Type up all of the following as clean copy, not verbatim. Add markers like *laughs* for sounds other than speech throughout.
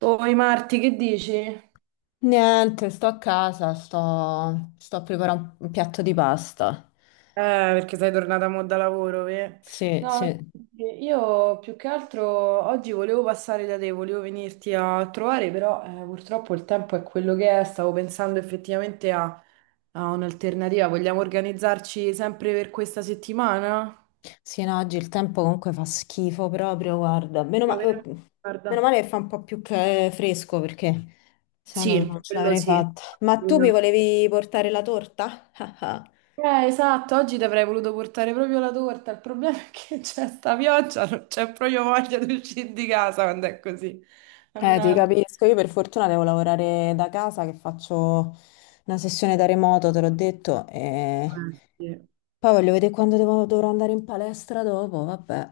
Oi Marti, che dici? Niente, sto a casa, sto a preparare un piatto di pasta. Perché sei tornata mo da lavoro, ve? Sì, No, sì, sì, io più che altro oggi volevo passare da te, volevo venirti a trovare, però purtroppo il tempo è quello che è, stavo pensando effettivamente a un'alternativa. Vogliamo organizzarci sempre per questa settimana? sì, no, oggi il tempo comunque fa schifo proprio, guarda. Meno, Proveremo. meno Guarda. male che fa un po' più che fresco perché se no non Sì, ce quello l'avrei sì. fatta. Ma tu mi volevi portare la torta? *laughs* Esatto, oggi ti avrei voluto portare proprio la torta. Il problema è che c'è sta pioggia, non c'è proprio voglia di uscire di casa quando è così. Ti Mannaggia. capisco, io per fortuna devo lavorare da casa che faccio una sessione da remoto, te l'ho detto, e Sì. poi voglio vedere quando dovrò andare in palestra dopo, vabbè,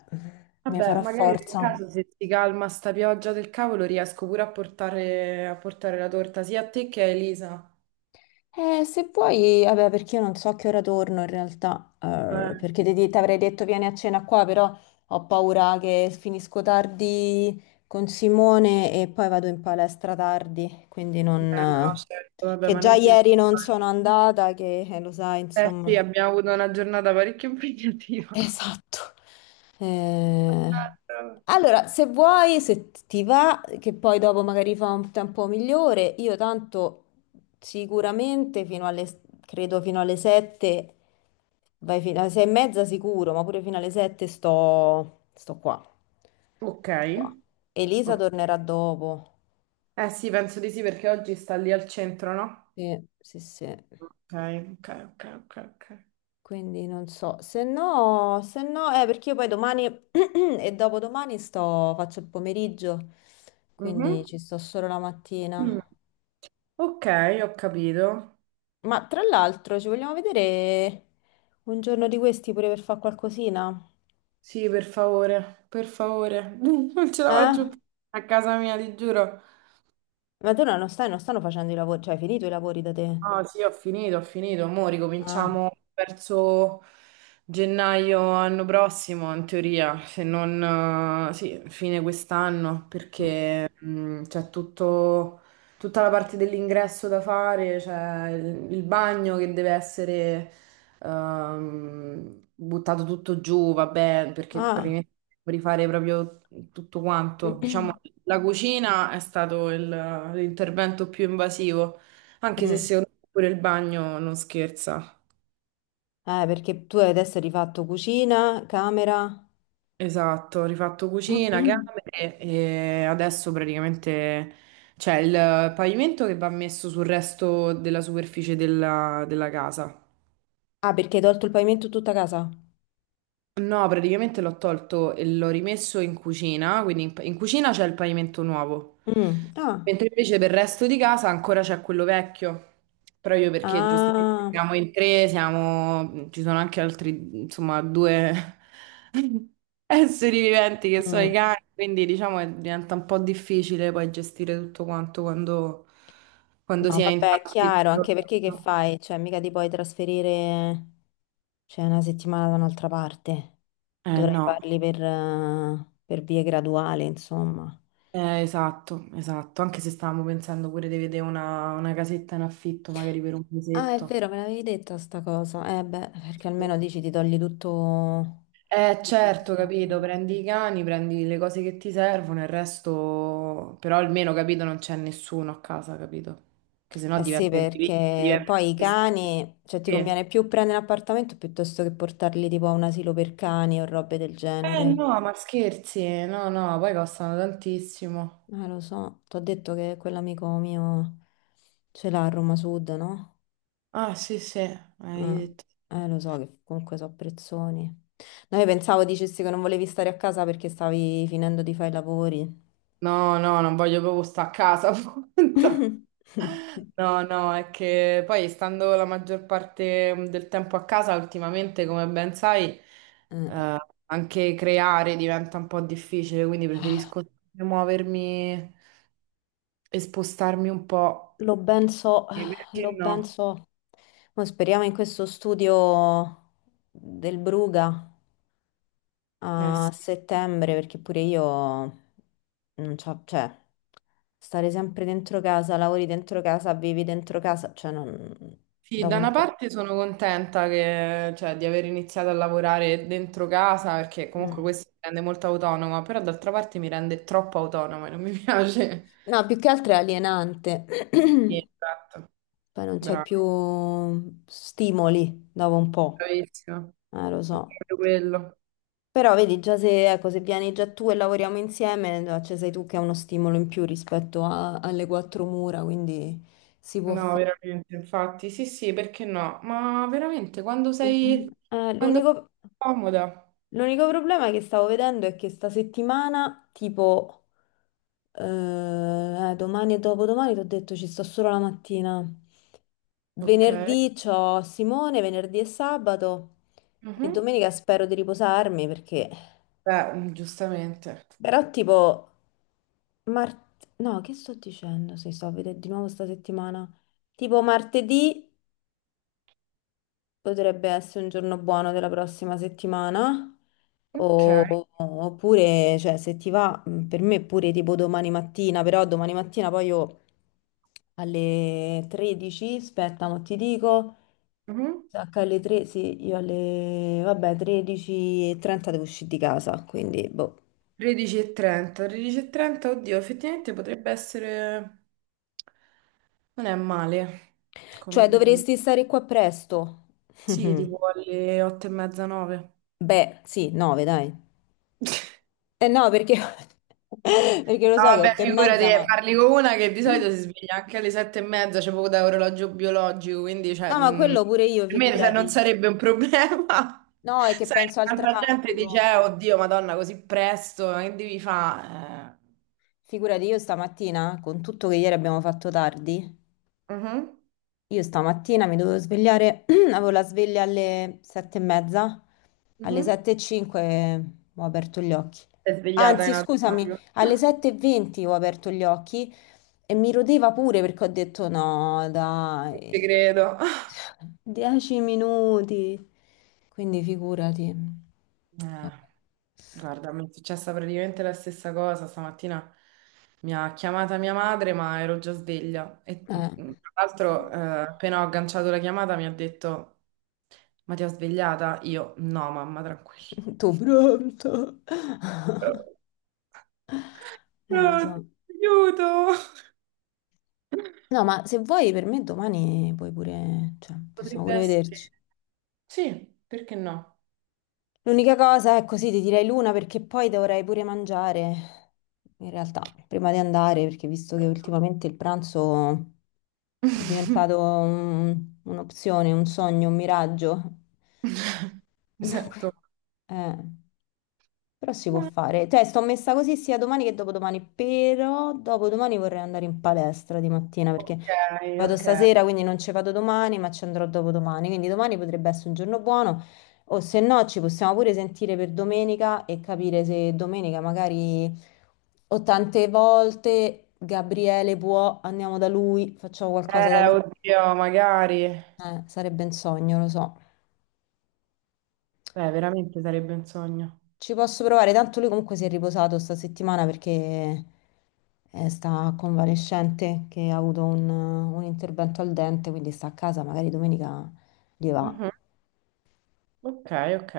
mi Vabbè, farò magari nel forza. caso se si calma sta pioggia del cavolo riesco pure a portare la torta sia a te che a Elisa. Se puoi, vabbè, perché io non so a che ora torno in realtà, Eh, perché ti avrei detto vieni a cena qua, però ho paura che finisco tardi con Simone e poi vado in palestra tardi, quindi non, no, certo, vabbè, che ma già non ti ieri non preoccupare. sono andata, che lo sai, Eh sì, insomma. abbiamo avuto una giornata parecchio *laughs* impegnativa. Esatto. Eh, Mannaggia. Allora, se vuoi, se ti va, che poi dopo magari fa un tempo migliore, io tanto sicuramente fino alle, credo fino alle 7, vai fino alle 6 e mezza sicuro, ma pure fino alle 7 sto qua. Ok. Sto qua. Elisa Ok. tornerà dopo. Eh sì, penso di sì perché oggi sta lì al centro, no? Sì, sì, sì. Ok, ok, ok, ok, ok. Quindi non so, se no, perché io poi domani *clears throat* e dopodomani sto, faccio il pomeriggio, quindi Mhm. ci sto solo la Mm. mattina. Ok, ho capito. Ma tra l'altro ci vogliamo vedere un giorno di questi pure per fare qualcosina? Sì, per favore, per favore. *laughs* Non ce la Eh? faccio più a casa mia, ti giuro. Ma tu no, non stanno facendo i lavori, cioè hai finito i lavori da te? Ah, sì, ho finito, ho finito. Mo' Ah. ricominciamo verso gennaio anno prossimo, in teoria, se non, sì, fine quest'anno, Mm. perché c'è tutto, tutta la parte dell'ingresso da fare, c'è il bagno che deve essere buttato tutto giù, vabbè, perché Ah. praticamente devo rifare proprio tutto quanto. Diciamo, *clears throat* la cucina è stato l'intervento più invasivo. Anche se Mm. secondo me pure il bagno non scherza. Perché tu adesso hai adesso rifatto cucina, camera. Esatto, ho rifatto cucina, *clears throat* camere e adesso praticamente c'è il pavimento che va messo sul resto della superficie della casa. Ah, perché hai tolto il pavimento tutta casa? No, praticamente l'ho tolto e l'ho rimesso in cucina, quindi in cucina c'è il pavimento nuovo, Mm. Ah. mentre invece per il resto di casa ancora c'è quello vecchio, proprio perché giustamente Ah, siamo in tre, siamo, ci sono anche altri, insomma, due *laughs* esseri viventi che sono i mm. cani, quindi diciamo che diventa un po' difficile poi gestire tutto quanto quando No, si è in vabbè, è tanti. chiaro, anche perché che fai? Cioè, mica ti puoi trasferire, cioè, una settimana da un'altra parte. Eh Dovrai no. farli per vie graduali, insomma. Esatto, esatto, anche se stavamo pensando pure di vedere una casetta in affitto, magari per un Ah, è mesetto. vero, me l'avevi detta sta cosa. Eh beh, perché almeno dici ti togli tutto, tutto Certo, capito, insieme. prendi i cani, prendi le cose che ti servono, il resto, però almeno, capito, non c'è nessuno a casa, capito? Che sennò Eh sì, diventa individui, perché diventa... poi i Sì. cani, cioè ti Eh conviene più prendere un appartamento piuttosto che portarli tipo a un asilo per cani o robe del genere. no, ma scherzi, no, no, poi costano tantissimo. Lo so, ti ho detto che quell'amico mio ce l'ha a Roma Sud, no? Ah, sì, sì, hai Eh, detto. Lo so che comunque so prezzoni. No, io pensavo dicessi che non volevi stare a casa perché stavi finendo di fare i lavori. No, no, non voglio proprio stare a casa, *laughs* appunto. No, *laughs* no, è che poi stando la maggior parte del tempo a casa, ultimamente, come ben sai, Eh, eh, anche creare diventa un po' difficile, quindi preferisco muovermi e spostarmi un po'. Lo ben so, E lo perché ben no? so. Mo speriamo in questo studio del Bruga, Eh a sì. settembre perché pure io non c'ho, cioè, stare sempre dentro casa, lavori dentro casa, vivi dentro casa, cioè non, Sì, dopo da un una po'. parte sono contenta che, cioè, di aver iniziato a lavorare dentro casa perché comunque Mm. questo mi rende molto autonoma, però d'altra parte mi rende troppo autonoma e non mi *laughs* piace. No, più che altro è alienante, *clears throat* Sì, esatto, poi non c'hai più bravo, stimoli dopo un po', bravissimo. Lo È so. proprio quello. Però vedi, già se, ecco, se vieni già tu e lavoriamo insieme, no, cioè sei tu che hai uno stimolo in più rispetto alle quattro mura, quindi si può No, fare. veramente, infatti, sì, sì, perché no? Ma veramente, *clears throat* Eh, quando sei l'unico... comoda. L'unico problema che stavo vedendo è che sta settimana, tipo, domani e dopodomani, ti ho detto ci sto solo la mattina. Ok. Venerdì c'ho Simone, venerdì e sabato e Mhm. domenica spero di riposarmi perché. Beh, giustamente. Però tipo. Mart. No, che sto dicendo se sto a vedere di nuovo sta settimana? Tipo martedì. Potrebbe essere un giorno buono della prossima settimana, Ok. Oppure, cioè, se ti va, per me pure tipo domani mattina, però domani mattina poi io alle 13, aspetta, ma ti dico, Mhm. sacca alle 3, sì, io alle, vabbè, 13:30 devo uscire di casa, quindi, boh. 13:30, 13:30, oddio, effettivamente potrebbe essere... Non è male, come... Cioè, dovresti stare qua presto. *laughs* Sì, tipo alle 8 e mezza, 9. Beh, sì, 9, dai. Eh no, perché, *laughs* perché lo No, so che è vabbè, otto e figurati, mezza, ma. parli con una che di solito si sveglia anche alle 7 e mezza, c'è poco da orologio biologico, quindi cioè, No, ma mm, quello pure io, per me non figurati. sarebbe un problema. *laughs* No, è che Sai, penso al tanta gente dice, traffico. Oddio, Madonna, così presto, che devi fare?" Figurati, io stamattina, con tutto che ieri abbiamo fatto tardi, mhm, io stamattina mi dovevo svegliare, *clears throat* avevo la sveglia alle 7:30, alle mhm. 7:05 ho aperto gli occhi. Sei svegliata in Anzi, scusami, automatico. alle *laughs* 7:20 ho aperto gli occhi e mi rodeva pure perché ho detto no, Ti dai, credo. *laughs* 10 minuti. Quindi figurati. Eh, guarda, mi è successa praticamente la stessa cosa. Stamattina mi ha chiamata mia madre, ma ero già sveglia. E Vabbè. Tra l'altro, appena ho agganciato la chiamata, mi ha detto: "Ma ti ho svegliata?" Io, no, mamma, *laughs* tranquilla. Tutto pronto. *laughs* No, Lo so. aiuto! No, ma se vuoi per me domani puoi pure, cioè, possiamo Potrebbe pure essere. vederci. Sì, perché no? L'unica cosa è così, ti direi l'una perché poi dovrei pure mangiare, in realtà, prima di andare, perché visto che ultimamente il pranzo è *laughs* diventato un'opzione, un sogno, un miraggio. Mi sento. *laughs* Eh, però si può fare. Cioè, sto messa così sia domani che dopodomani, però dopodomani vorrei andare in palestra di mattina perché Ok, vado ok. stasera, quindi non ci vado domani, ma ci andrò dopodomani. Quindi domani potrebbe essere un giorno buono, o se no ci possiamo pure sentire per domenica e capire se domenica magari o tante volte Gabriele può, andiamo da lui, facciamo qualcosa da lui. Oddio, magari. Sarebbe un sogno, lo so. Beh, veramente sarebbe un sogno. Ci posso provare, tanto lui comunque si è riposato sta settimana perché sta convalescente che ha avuto un intervento al dente, quindi sta a casa, magari domenica gli va. Mhm. Ok, ok.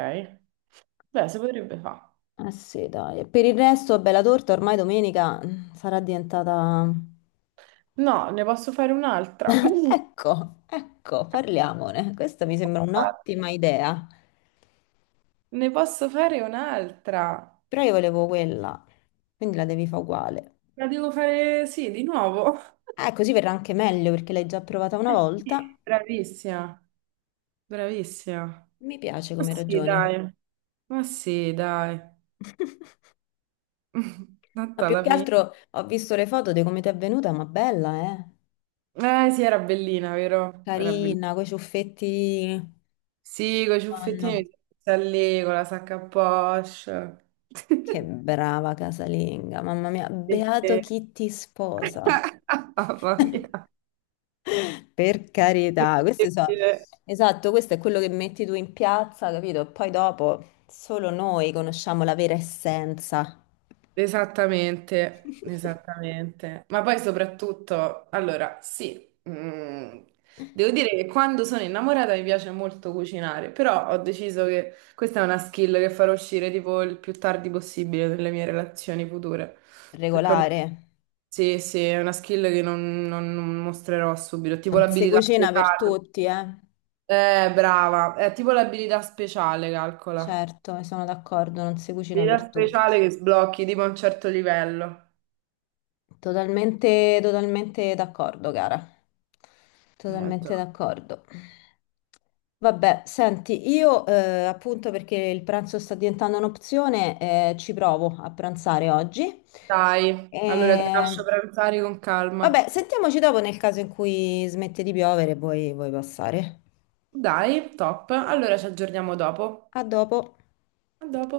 Beh, si potrebbe fare. Eh sì, dai. E per il resto, bella torta, ormai domenica mm, sarà diventata. *laughs* No, ne posso fare un'altra. *laughs* Ecco, ecco, parliamone. Questa mi sembra un'ottima idea, Ne posso fare un'altra. però io volevo quella, quindi la devi fare uguale. La devo fare, sì, di nuovo. Così verrà anche meglio perché l'hai già provata una Eh sì. volta. Bravissima, bravissima. Mi piace Ma come sì, ragioni. dai. Ma sì, dai. *laughs* *laughs* Ma Tanto più alla che fine. altro ho visto le foto di come ti è venuta, ma bella, eh? Eh sì, era bellina, vero? Era bellina. Carina, coi ciuffetti. Sì, con i Madonna. ciuffettini, sta lì, con la sacca a poche. Che brava casalinga, mamma mia, beato *laughs* chi ti sposa. *laughs* Mamma *laughs* mia. Per carità, Incredibile. esatto, questo è quello che metti tu in piazza, capito? E poi dopo solo noi conosciamo la vera essenza Esattamente, esattamente. Ma poi soprattutto, allora, sì, mm, devo dire che quando sono innamorata mi piace molto cucinare, però ho deciso che questa è una skill che farò uscire tipo il più tardi possibile nelle mie relazioni future. No, regolare. sì, sì, è una skill che non mostrerò subito, tipo Non si l'abilità cucina per speciale. tutti, eh? Brava, è tipo l'abilità speciale, calcola. Certo, sono d'accordo, non si cucina Abilità per tutti. speciale che sblocchi tipo a un certo livello. Totalmente, totalmente d'accordo, cara. Già. Totalmente d'accordo. Vabbè, senti, io appunto perché il pranzo sta diventando un'opzione, ci provo a pranzare oggi. Dai, allora ti lascio E. pranzare con calma. Vabbè, sentiamoci dopo nel caso in cui smette di piovere e vuoi passare. Dai, top. Allora ci aggiorniamo dopo. A dopo. A dopo.